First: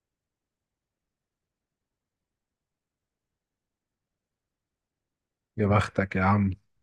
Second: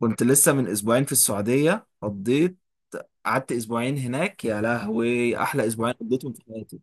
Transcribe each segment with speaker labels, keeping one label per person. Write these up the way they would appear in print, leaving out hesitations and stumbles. Speaker 1: كنت لسه من اسبوعين في السعودية قضيت قعدت اسبوعين هناك. يا لهوي احلى
Speaker 2: يا
Speaker 1: اسبوعين
Speaker 2: بختك يا
Speaker 1: قضيتهم في
Speaker 2: عم.
Speaker 1: حياتي.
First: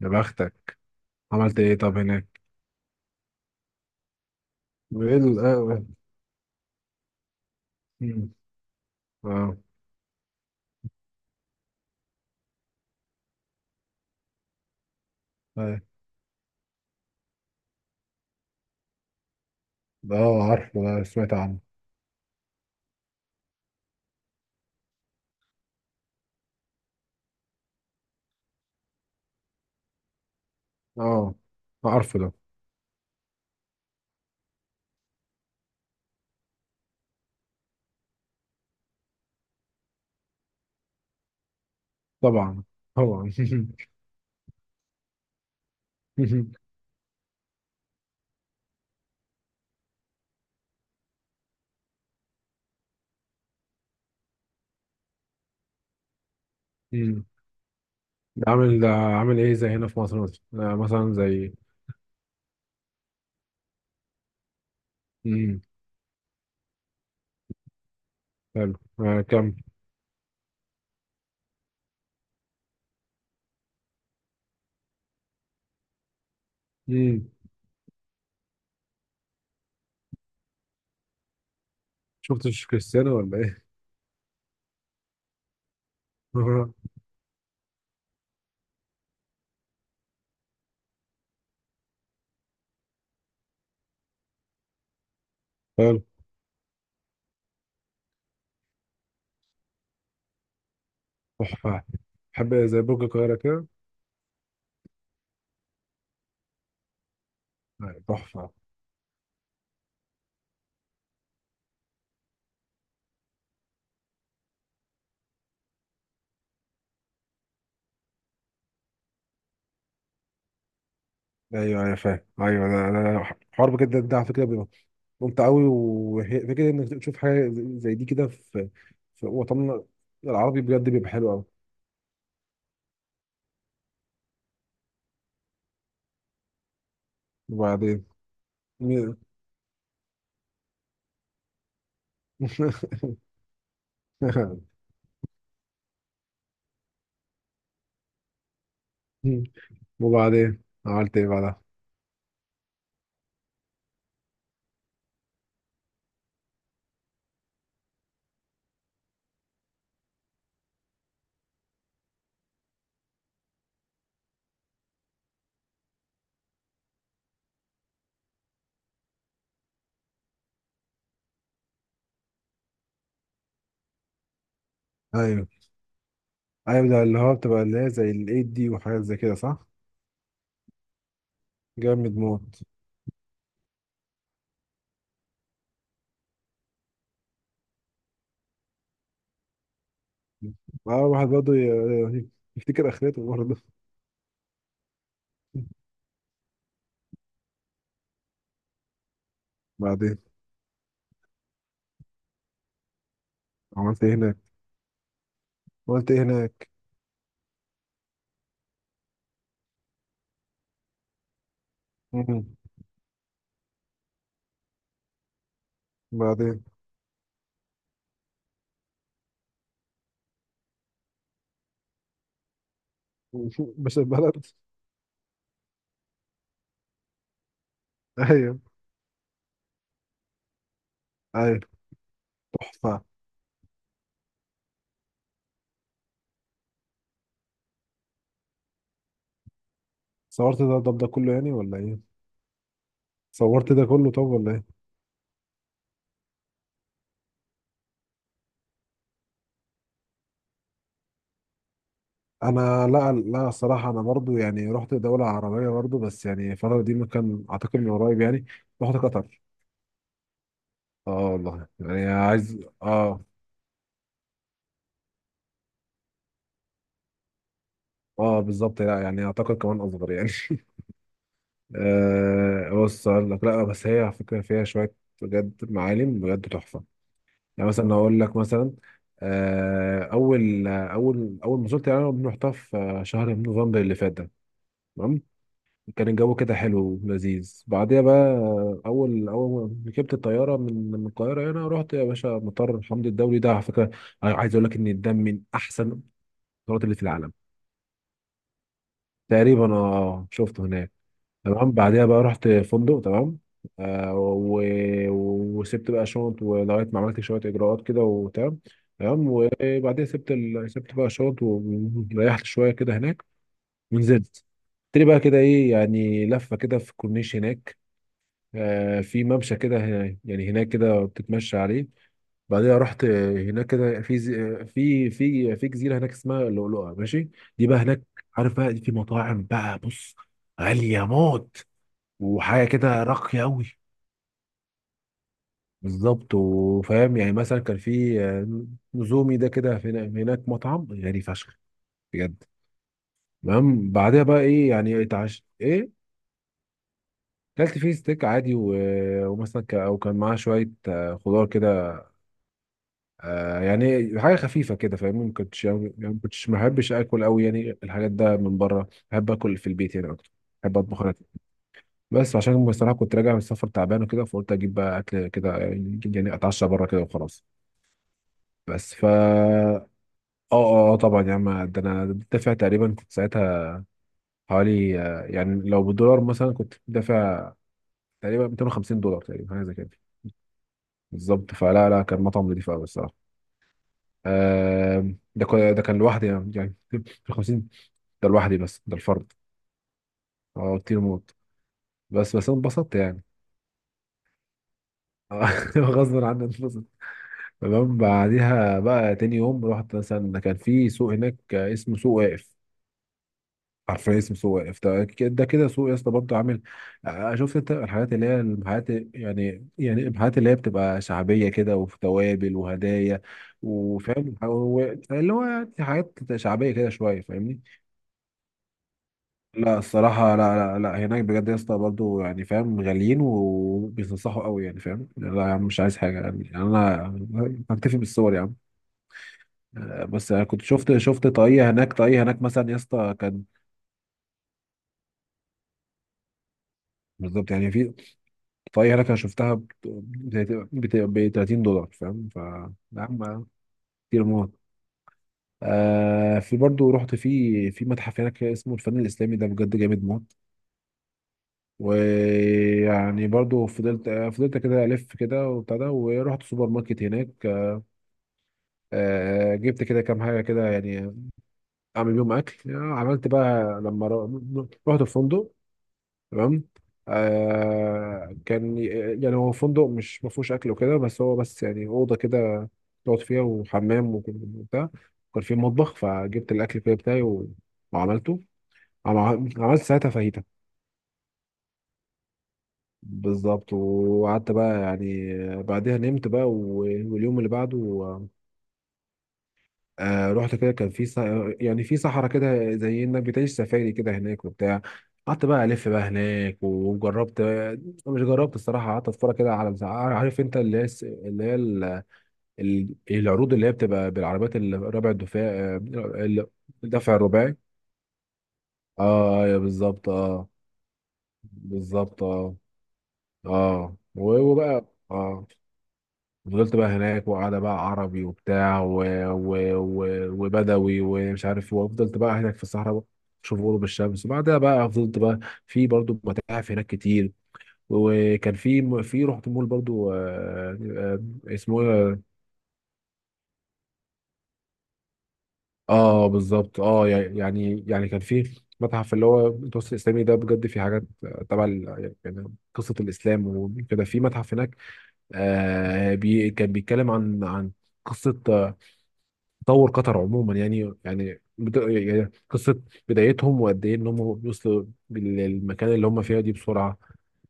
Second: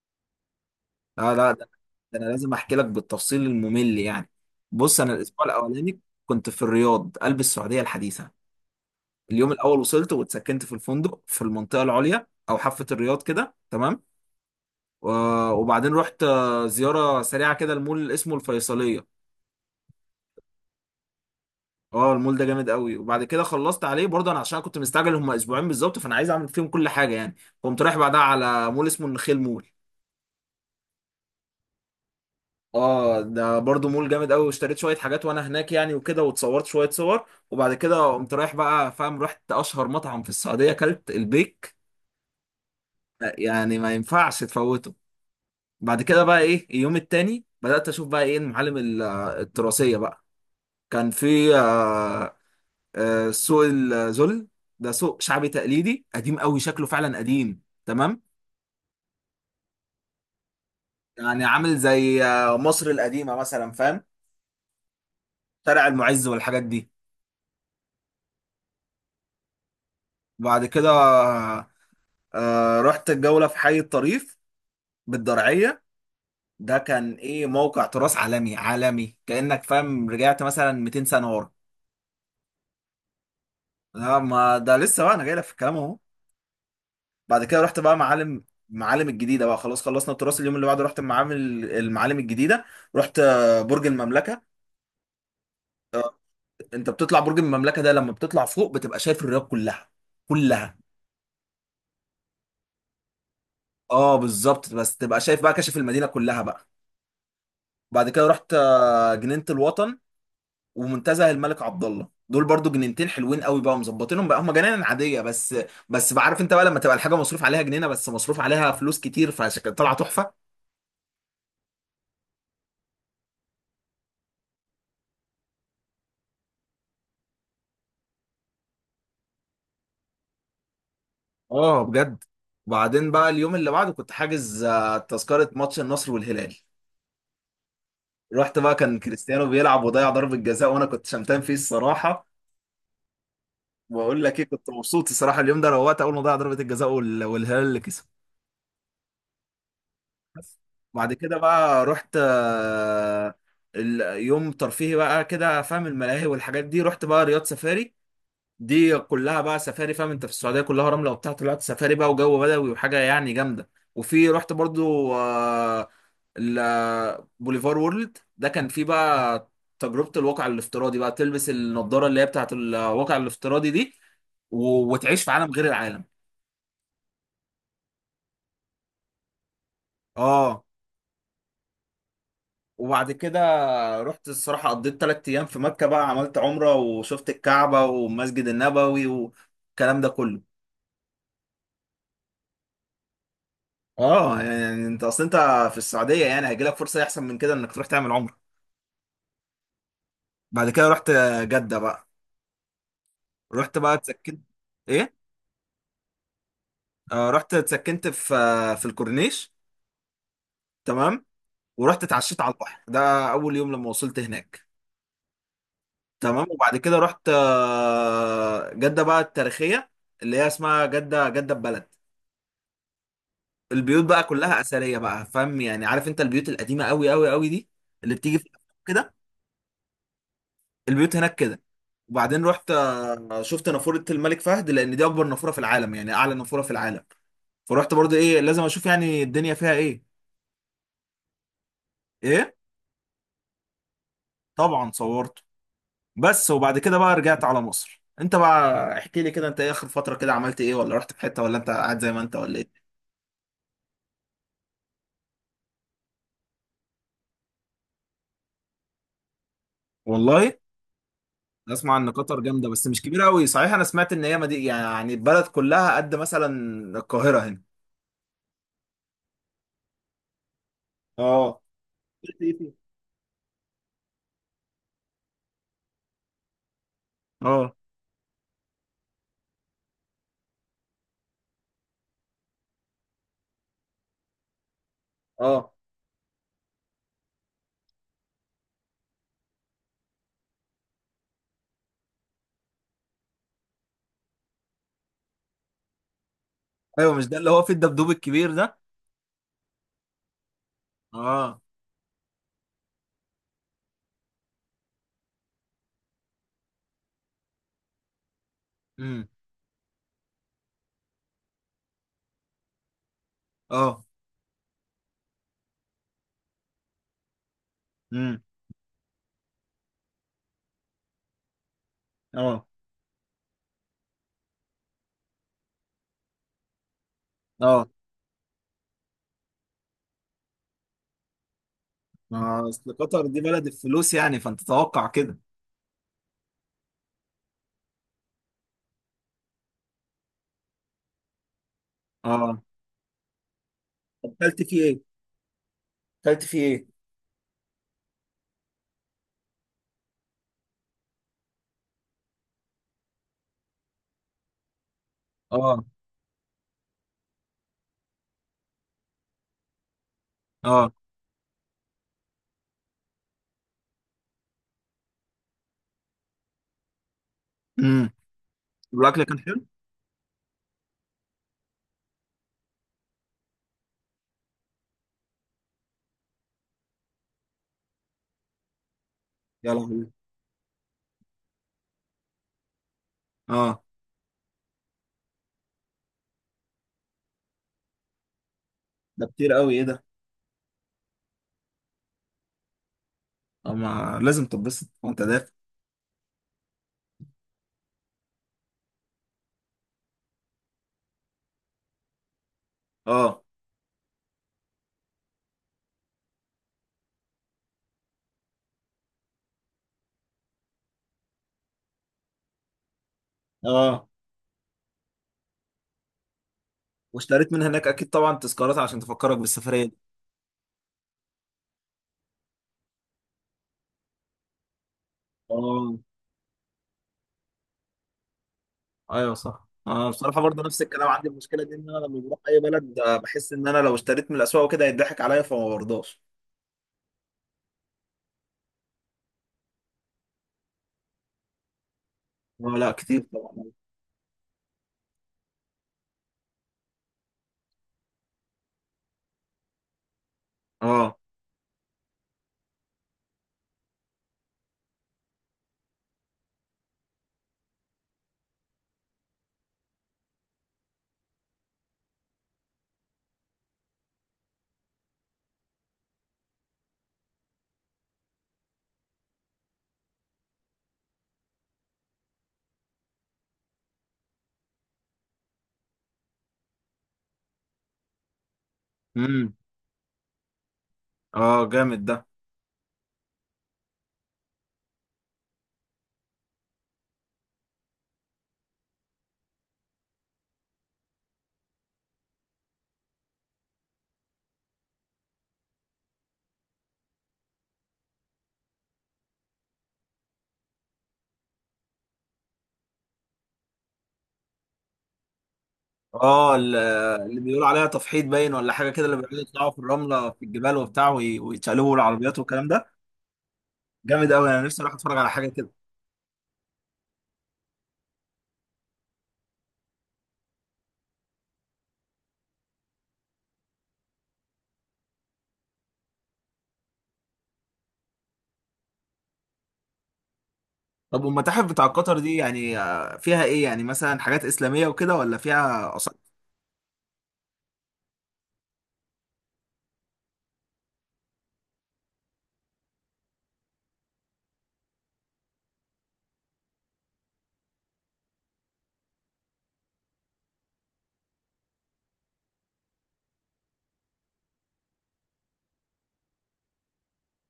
Speaker 2: يا بختك.
Speaker 1: لا لا
Speaker 2: عملت
Speaker 1: ده,
Speaker 2: ايه طب
Speaker 1: ده انا
Speaker 2: هناك؟
Speaker 1: لازم احكي لك بالتفصيل الممل يعني. بص انا
Speaker 2: ايه ال-
Speaker 1: الاسبوع
Speaker 2: آه،
Speaker 1: الاولاني كنت في الرياض قلب السعودية الحديثة.
Speaker 2: مم.
Speaker 1: اليوم
Speaker 2: اه.
Speaker 1: الاول وصلت واتسكنت في الفندق في المنطقة العليا او حافة الرياض كده تمام. و-
Speaker 2: آه.
Speaker 1: وبعدين رحت زيارة سريعة كده المول اسمه الفيصلية.
Speaker 2: ده عارفه، ده سمعت عنه.
Speaker 1: اه المول ده جامد قوي، وبعد كده خلصت عليه برضه انا عشان كنت مستعجل، هم اسبوعين بالظبط فانا عايز اعمل فيهم كل حاجه يعني. قمت رايح بعدها على مول اسمه النخيل مول.
Speaker 2: اه. عارفه ده.
Speaker 1: اه ده برضه مول جامد قوي، واشتريت شويه حاجات وانا هناك يعني وكده، واتصورت شويه صور. وبعد كده قمت رايح بقى، فاهم، رحت اشهر مطعم في السعوديه، اكلت البيك.
Speaker 2: طبعا. طبعا.
Speaker 1: يعني ما ينفعش تفوته. بعد كده بقى ايه، اليوم التاني بدات اشوف بقى ايه المعالم التراثيه بقى. كان في سوق الذل. ده سوق شعبي تقليدي قديم قوي، شكله فعلا
Speaker 2: مم.
Speaker 1: قديم تمام.
Speaker 2: ده عامل ده عامل ايه، زي هنا في مصر مثلا، مثلا
Speaker 1: يعني
Speaker 2: زي...
Speaker 1: عامل زي مصر القديمة مثلا، فاهم،
Speaker 2: مم.
Speaker 1: شارع المعز والحاجات دي.
Speaker 2: حلو. كم.
Speaker 1: بعد كده رحت الجولة في حي الطريف بالدرعية. ده كان
Speaker 2: مم.
Speaker 1: ايه، موقع تراث عالمي عالمي كأنك فاهم رجعت مثلا 200 سنة ورا.
Speaker 2: شفتش كريستيانو ولا ايه؟
Speaker 1: لا ما ده لسه، بقى انا جاي لك في الكلام اهو. بعد كده رحت بقى معالم، الجديدة بقى، خلاص خلصنا التراث. اليوم اللي بعده رحت المعالم، الجديدة. رحت برج المملكة.
Speaker 2: حلو.
Speaker 1: انت بتطلع برج المملكه ده لما بتطلع فوق، بتبقى شايف الرياض كلها كلها.
Speaker 2: تحفة. بحب زي برج القاهرة كده.
Speaker 1: اه بالظبط، بس تبقى شايف بقى كشف المدينه كلها بقى. بعد كده
Speaker 2: تحفة.
Speaker 1: رحت جنينه الوطن ومنتزه الملك عبد الله. دول برضو جنينتين حلوين قوي بقى، مظبطينهم بقى، هم جنان عاديه بس، بس بعرف انت بقى لما تبقى الحاجه مصروف عليها جنينه، بس مصروف عليها فلوس كتير، فعشان طالعه تحفه.
Speaker 2: ايوه، ايوه، فاهم، ايوه، ده حوار بجد، ده على فكرة ممتع قوي. وفكره انك تشوف حاجه زي دي كده في وطننا العربي بجد بيبقى حلو قوي.
Speaker 1: اه بجد. وبعدين بقى اليوم اللي بعده كنت حاجز تذكره ماتش النصر والهلال.
Speaker 2: وبعدين
Speaker 1: رحت بقى، كان
Speaker 2: مين-
Speaker 1: كريستيانو بيلعب وضيع ضربه جزاء، وانا كنت شمتان فيه الصراحه. بقول لك ايه، كنت مبسوط الصراحه اليوم ده، روقت اول ما ضيع ضربه الجزاء وال- والهلال اللي كسب بس.
Speaker 2: وبعدين
Speaker 1: بعد
Speaker 2: عملت ايه
Speaker 1: كده
Speaker 2: بعدها؟
Speaker 1: بقى رحت اليوم ترفيهي بقى كده، فاهم، الملاهي والحاجات دي. رحت بقى رياض سفاري، دي كلها بقى سفاري، فاهم انت، في السعوديه كلها رمله وبتاع، طلعت سفاري بقى وجو بدوي وحاجه يعني جامده. وفي رحت برضو بوليفار وورلد، ده كان فيه بقى تجربه الواقع الافتراضي بقى، تلبس النضاره اللي هي بتاعت الواقع الافتراضي دي، و- وتعيش في
Speaker 2: ايوه،
Speaker 1: عالم غير العالم.
Speaker 2: ايوه، ده اللي هو بتبقى اللي هي زي الايد دي وحاجات زي كده، صح؟
Speaker 1: اه.
Speaker 2: جامد موت.
Speaker 1: وبعد كده رحت الصراحة، قضيت تلات أيام في مكة بقى، عملت عمرة وشفت الكعبة والمسجد النبوي والكلام ده كله.
Speaker 2: اه، واحد برضه يفتكر اخرته برضه.
Speaker 1: اه يعني انت اصل انت في السعودية يعني، هيجيلك فرصة احسن من كده انك تروح تعمل عمرة.
Speaker 2: بعدين
Speaker 1: بعد كده رحت جدة بقى، رحت بقى
Speaker 2: عملت ايه هناك؟
Speaker 1: اتسكنت. ايه؟
Speaker 2: عملت ايه هناك؟
Speaker 1: آه رحت اتسكنت في في الكورنيش تمام. ورحت اتعشيت
Speaker 2: مم.
Speaker 1: على البحر، ده اول يوم لما وصلت هناك. تمام.
Speaker 2: بعدين؟
Speaker 1: وبعد كده رحت جدة بقى التاريخية، اللي هي اسمها جدة جدة بلد.
Speaker 2: باشا
Speaker 1: البيوت بقى
Speaker 2: البلد.
Speaker 1: كلها اثريه بقى، فاهم يعني، عارف انت البيوت القديمه قوي قوي قوي دي اللي بتيجي في
Speaker 2: ايوه.
Speaker 1: الأفلام كده، البيوت هناك
Speaker 2: ايوه.
Speaker 1: كده. وبعدين رحت
Speaker 2: تحفه.
Speaker 1: شفت نافوره الملك فهد، لان دي اكبر نافوره في العالم يعني اعلى نافوره في العالم. فرحت برضو ايه، لازم اشوف يعني الدنيا فيها ايه.
Speaker 2: صورت ده كله يعني ولا ايه؟
Speaker 1: ايه؟
Speaker 2: صورت ده كله طب ولا ايه؟
Speaker 1: طبعا صورته. بس وبعد كده بقى رجعت على مصر. انت بقى احكي لي كده، انت ايه اخر فتره كده عملت ايه، ولا رحت في حته، ولا انت قاعد زي ما انت ولا ايه؟
Speaker 2: انا، لا لا، الصراحه انا برضو يعني رحت دوله عربيه برضو، بس يعني الفتره دي مكان اعتقد من قريب يعني. رحت قطر.
Speaker 1: والله؟
Speaker 2: اه والله،
Speaker 1: اسمع ان
Speaker 2: يعني
Speaker 1: قطر
Speaker 2: عايز
Speaker 1: جامده بس مش
Speaker 2: اه.
Speaker 1: كبيره قوي، صحيح انا سمعت ان هي يعني البلد كلها قد مثلا القاهره هنا.
Speaker 2: اه بالظبط، لا يعني اعتقد كمان اصغر يعني.
Speaker 1: اه.
Speaker 2: آه، بص اقول لك، لا بس هي على فكره فيها شويه بجد معالم بجد تحفه. يعني
Speaker 1: اه.
Speaker 2: مثلا اقول لك، مثلا اول ما زرت، يعني أنا رحتها في شهر نوفمبر اللي فات ده. تمام.
Speaker 1: اه.
Speaker 2: كان الجو كده حلو ولذيذ. بعديها بقى اول ما ركبت الطياره من القاهره هنا، رحت يا باشا مطار حمدي الدولي، ده على فكره عايز اقول لك ان ده من احسن القطارات اللي في
Speaker 1: ايوه، مش
Speaker 2: العالم.
Speaker 1: ده اللي هو في الدبدوب الكبير ده؟
Speaker 2: تقريبا، اه شفته هناك.
Speaker 1: اه.
Speaker 2: تمام. بعديها بقى رحت فندق. تمام. آه و... وسبت بقى شنط ولغايه ما عملت شويه اجراءات كده وتمام. تمام
Speaker 1: امم.
Speaker 2: وبعديها سبت سبت بقى شنط وريحت شويه كده هناك.
Speaker 1: اه.
Speaker 2: ونزلت تري بقى كده، ايه يعني، لفه كده في الكورنيش هناك.
Speaker 1: امم.
Speaker 2: في ممشى كده يعني هناك كده بتتمشى عليه.
Speaker 1: اه.
Speaker 2: بعدها رحت هناك كده في في في جزيره هناك اسمها اللؤلؤه، ماشي؟ دي بقى
Speaker 1: اه
Speaker 2: هناك عارف بقى، دي في مطاعم، بقى بص، غاليه موت وحاجه
Speaker 1: ما اصل
Speaker 2: كده
Speaker 1: قطر دي
Speaker 2: راقيه قوي.
Speaker 1: بلد الفلوس يعني، فانت تتوقع كده.
Speaker 2: بالظبط. وفاهم يعني، مثلا كان في نزومي، ده كده هناك مطعم غالي فشخ بجد.
Speaker 1: اه.
Speaker 2: تمام. بعدها
Speaker 1: طب
Speaker 2: بقى
Speaker 1: اكلت
Speaker 2: ايه
Speaker 1: فيه
Speaker 2: يعني،
Speaker 1: ايه؟
Speaker 2: اتعشت ايه.
Speaker 1: اكلت فيه ايه؟
Speaker 2: كلت فيه ستيك عادي ومثلا او كان معاه شويه خضار كده. آه يعني حاجه خفيفه كده، فاهمني؟ ما كنتش
Speaker 1: اه.
Speaker 2: يعني ما كنتش ما بحبش اكل قوي يعني الحاجات ده من بره، بحب اكل في البيت يعني اكتر. بحب
Speaker 1: اه.
Speaker 2: اطبخ انا. بس عشان بصراحه كنت راجع من السفر تعبان وكده، فقلت اجيب بقى اكل كده يعني، يعني اتعشى بره كده وخلاص.
Speaker 1: امم.
Speaker 2: بس فا.
Speaker 1: والاكل كان حلو؟
Speaker 2: اه. اه طبعا يا عم، ده انا دافع تقريبا، كنت ساعتها حوالي يعني لو بالدولار مثلا كنت دافع تقريبا 250 دولار تقريبا، حاجه
Speaker 1: يا
Speaker 2: زي كده.
Speaker 1: لهوي.
Speaker 2: بالظبط. فلا لا، كان مطعم نضيف قوي الصراحه.
Speaker 1: اه.
Speaker 2: ده كان لوحدي يعني، يعني 50. ده لوحدي بس، ده
Speaker 1: ده
Speaker 2: الفرد.
Speaker 1: كتير قوي، ايه ده؟
Speaker 2: اه كتير موت. بس، بس انا اتبسطت يعني.
Speaker 1: اه ما لازم تتبسط وانت دافع.
Speaker 2: غصبا عني اتبسط. تمام. بعديها بقى تاني يوم رحت، مثلا كان في سوق هناك اسمه سوق واقف.
Speaker 1: اه.
Speaker 2: عارفين اسمه سوق واقف، ده ده كده سوق يا اسطى، برضه عامل شفت انت الحاجات اللي هي المحلات، يعني يعني المحلات اللي هي بتبقى شعبيه كده وفي توابل وهدايا
Speaker 1: اه
Speaker 2: وفاهم اللي هو يعني حاجات شعبيه كده شويه،
Speaker 1: واشتريت
Speaker 2: فاهمني؟
Speaker 1: من هناك اكيد طبعا تذكارات عشان تفكرك
Speaker 2: لا
Speaker 1: بالسفريه دي.
Speaker 2: الصراحة، لا لا لا، هناك بجد يا اسطى برضه يعني فاهم، غاليين وبيتنصحوا قوي يعني فاهم، لا يا عم مش عايز
Speaker 1: اه.
Speaker 2: حاجة يعني، يعني أنا هكتفي بالصور يا عم.
Speaker 1: ايوه صح، انا
Speaker 2: بس
Speaker 1: بصراحه
Speaker 2: أنا
Speaker 1: برضه
Speaker 2: كنت
Speaker 1: نفس
Speaker 2: شفت
Speaker 1: الكلام
Speaker 2: شفت
Speaker 1: عندي، المشكله
Speaker 2: طاقية
Speaker 1: دي ان
Speaker 2: هناك،
Speaker 1: انا لما
Speaker 2: طاقية
Speaker 1: بروح
Speaker 2: هناك
Speaker 1: اي
Speaker 2: مثلا يا
Speaker 1: بلد
Speaker 2: اسطى كان
Speaker 1: بحس ان انا لو اشتريت من الاسواق وكده هيضحك عليا، فما برضاش.
Speaker 2: بالظبط يعني، في طاقية هناك أنا شفتها ب 30 دولار، فاهم؟ ف
Speaker 1: اه لا
Speaker 2: يا
Speaker 1: كتير
Speaker 2: عم
Speaker 1: طبعا.
Speaker 2: كتير موت. آه في برضه رحت في في متحف هناك اسمه الفن الإسلامي، ده بجد جامد موت.
Speaker 1: اه.
Speaker 2: ويعني برضو فضلت كده الف كده وبتاع ده. ورحت سوبر ماركت هناك، جبت كده كام حاجه كده يعني اعمل بيهم اكل. عملت بقى لما رحت الفندق. تمام. كان يعني هو فندق مش ما فيهوش اكل وكده، بس هو بس يعني اوضه كده تقعد فيها وحمام وكده وبتاع. وكان في مطبخ فجبت الاكل كده بتاعي وعملته.
Speaker 1: امم.
Speaker 2: عملت ساعتها فاهيتا.
Speaker 1: اه جامد ده.
Speaker 2: بالظبط وقعدت بقى يعني. بعدها نمت بقى واليوم اللي بعده رحت كده، كان في يعني في صحراء كده زي انك بتعيش سفاري كده هناك وبتاع. قعدت بقى الف بقى هناك وجربت، مش جربت الصراحه، قعدت اتفرج كده على، عارف انت اللي هي اللي هي العروض اللي هي بتبقى بالعربيات الربع الدفاع ال-
Speaker 1: اه،
Speaker 2: الدفع
Speaker 1: اللي
Speaker 2: الرباعي.
Speaker 1: بيقولوا عليها تفحيط باين ولا حاجه كده، اللي بيقعدوا
Speaker 2: اه يا
Speaker 1: يطلعوا في
Speaker 2: بالظبط
Speaker 1: الرمله في
Speaker 2: اه.
Speaker 1: الجبال وبتاع وي- ويتشقلبوا
Speaker 2: بالظبط
Speaker 1: العربيات
Speaker 2: اه.
Speaker 1: والكلام ده.
Speaker 2: اه
Speaker 1: جامد قوي،
Speaker 2: وهو
Speaker 1: انا نفسي
Speaker 2: بقى
Speaker 1: اروح اتفرج على
Speaker 2: اه.
Speaker 1: حاجه كده.
Speaker 2: فضلت بقى هناك وقاعدة بقى عربي وبتاع و... وبدوي ومش عارف إيه، وفضلت بقى هناك في الصحراء شوف غروب الشمس. وبعدها بقى فضلت بقى في برضو متاحف هناك كتير. وكان في، في رحت مول برضو
Speaker 1: طب والمتاحف
Speaker 2: اسمه
Speaker 1: بتاع قطر
Speaker 2: ايه.
Speaker 1: دي يعني فيها ايه يعني، مثلا حاجات اسلاميه وكده، ولا فيها اثار؟
Speaker 2: اه بالظبط اه، يعني يعني كان في متحف اللي هو المتوسط الاسلامي، ده بجد في حاجات تبع يعني قصه الاسلام وكده. في متحف هناك آه بي كان بيتكلم عن قصه تطور قطر عموما، يعني يعني يعني قصه بدايتهم وقد ايه ان هم وصلوا للمكان اللي هم فيها دي بسرعه.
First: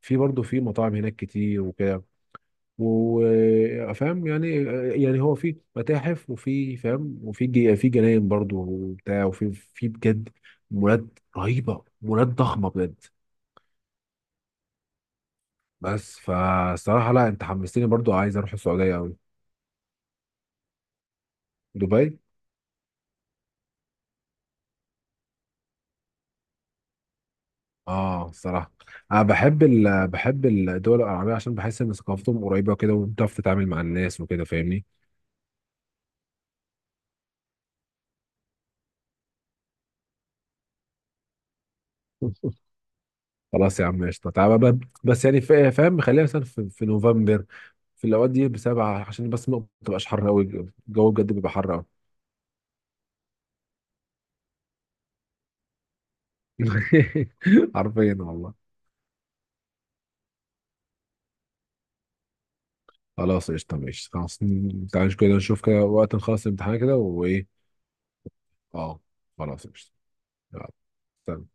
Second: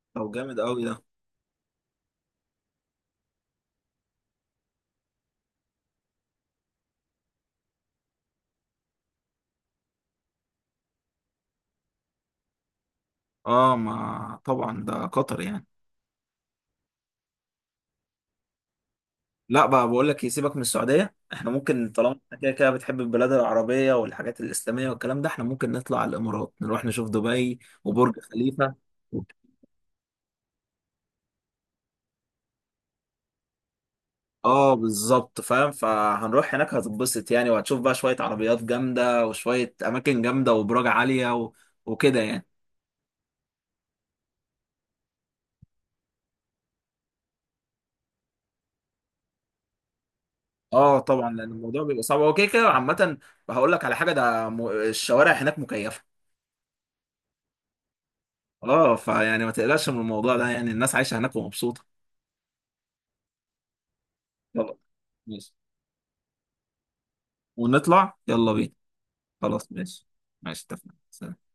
Speaker 2: في
Speaker 1: طب
Speaker 2: برضه
Speaker 1: جامد
Speaker 2: في
Speaker 1: قوي ده.
Speaker 2: مطاعم هناك كتير وكده. وفاهم يعني، يعني هو في متاحف وفي فاهم وفي في جناين برضه وبتاع وفي في بجد مولات رهيبه، مولات ضخمه بجد.
Speaker 1: اه ما طبعا ده قطر يعني.
Speaker 2: بس فالصراحه لا، انت حمستني برضه عايز اروح السعوديه قوي.
Speaker 1: لا بقى، بقول لك يسيبك من السعودية، احنا ممكن،
Speaker 2: دبي.
Speaker 1: طالما إحنا كده كده بتحب البلاد العربية والحاجات الإسلامية والكلام ده، احنا ممكن نطلع على الإمارات، نروح نشوف دبي وبرج
Speaker 2: اه الصراحه
Speaker 1: خليفة.
Speaker 2: انا بحب بحب الدول العربيه عشان بحس ان ثقافتهم قريبه كده وبتعرف تتعامل مع الناس وكده،
Speaker 1: اه
Speaker 2: فاهمني؟
Speaker 1: بالظبط، فاهم، فهنروح هناك هتتبسط يعني، وهتشوف بقى شوية عربيات جامدة وشوية أماكن جامدة وبراج عالية و... وكده يعني.
Speaker 2: خلاص يا عم قشطه، تعالى بقى. بس يعني فاهم خلينا مثلا في نوفمبر، في الاوقات دي بسبعه عشان بس ما تبقاش حر قوي.
Speaker 1: اه
Speaker 2: الجو
Speaker 1: طبعا،
Speaker 2: بجد
Speaker 1: لأن
Speaker 2: بيبقى حر
Speaker 1: الموضوع
Speaker 2: قوي.
Speaker 1: بيبقى صعب هو كده كده عامة. هقول لك على حاجة، الشوارع هناك مكيفة.
Speaker 2: حرفيا والله.
Speaker 1: اه، فيعني ما تقلقش من الموضوع ده، يعني الناس عايشة هناك ومبسوطة.
Speaker 2: خلاص قشطه ماشي. خلاص
Speaker 1: يلا.
Speaker 2: تعالى كده
Speaker 1: ماشي.
Speaker 2: نشوف كده وقت نخلص الامتحان كده وايه.
Speaker 1: ونطلع يلا بينا.
Speaker 2: اه. خلاص
Speaker 1: خلاص
Speaker 2: قشطه.
Speaker 1: ماشي. ماشي
Speaker 2: يلا.
Speaker 1: اتفقنا.
Speaker 2: سلام.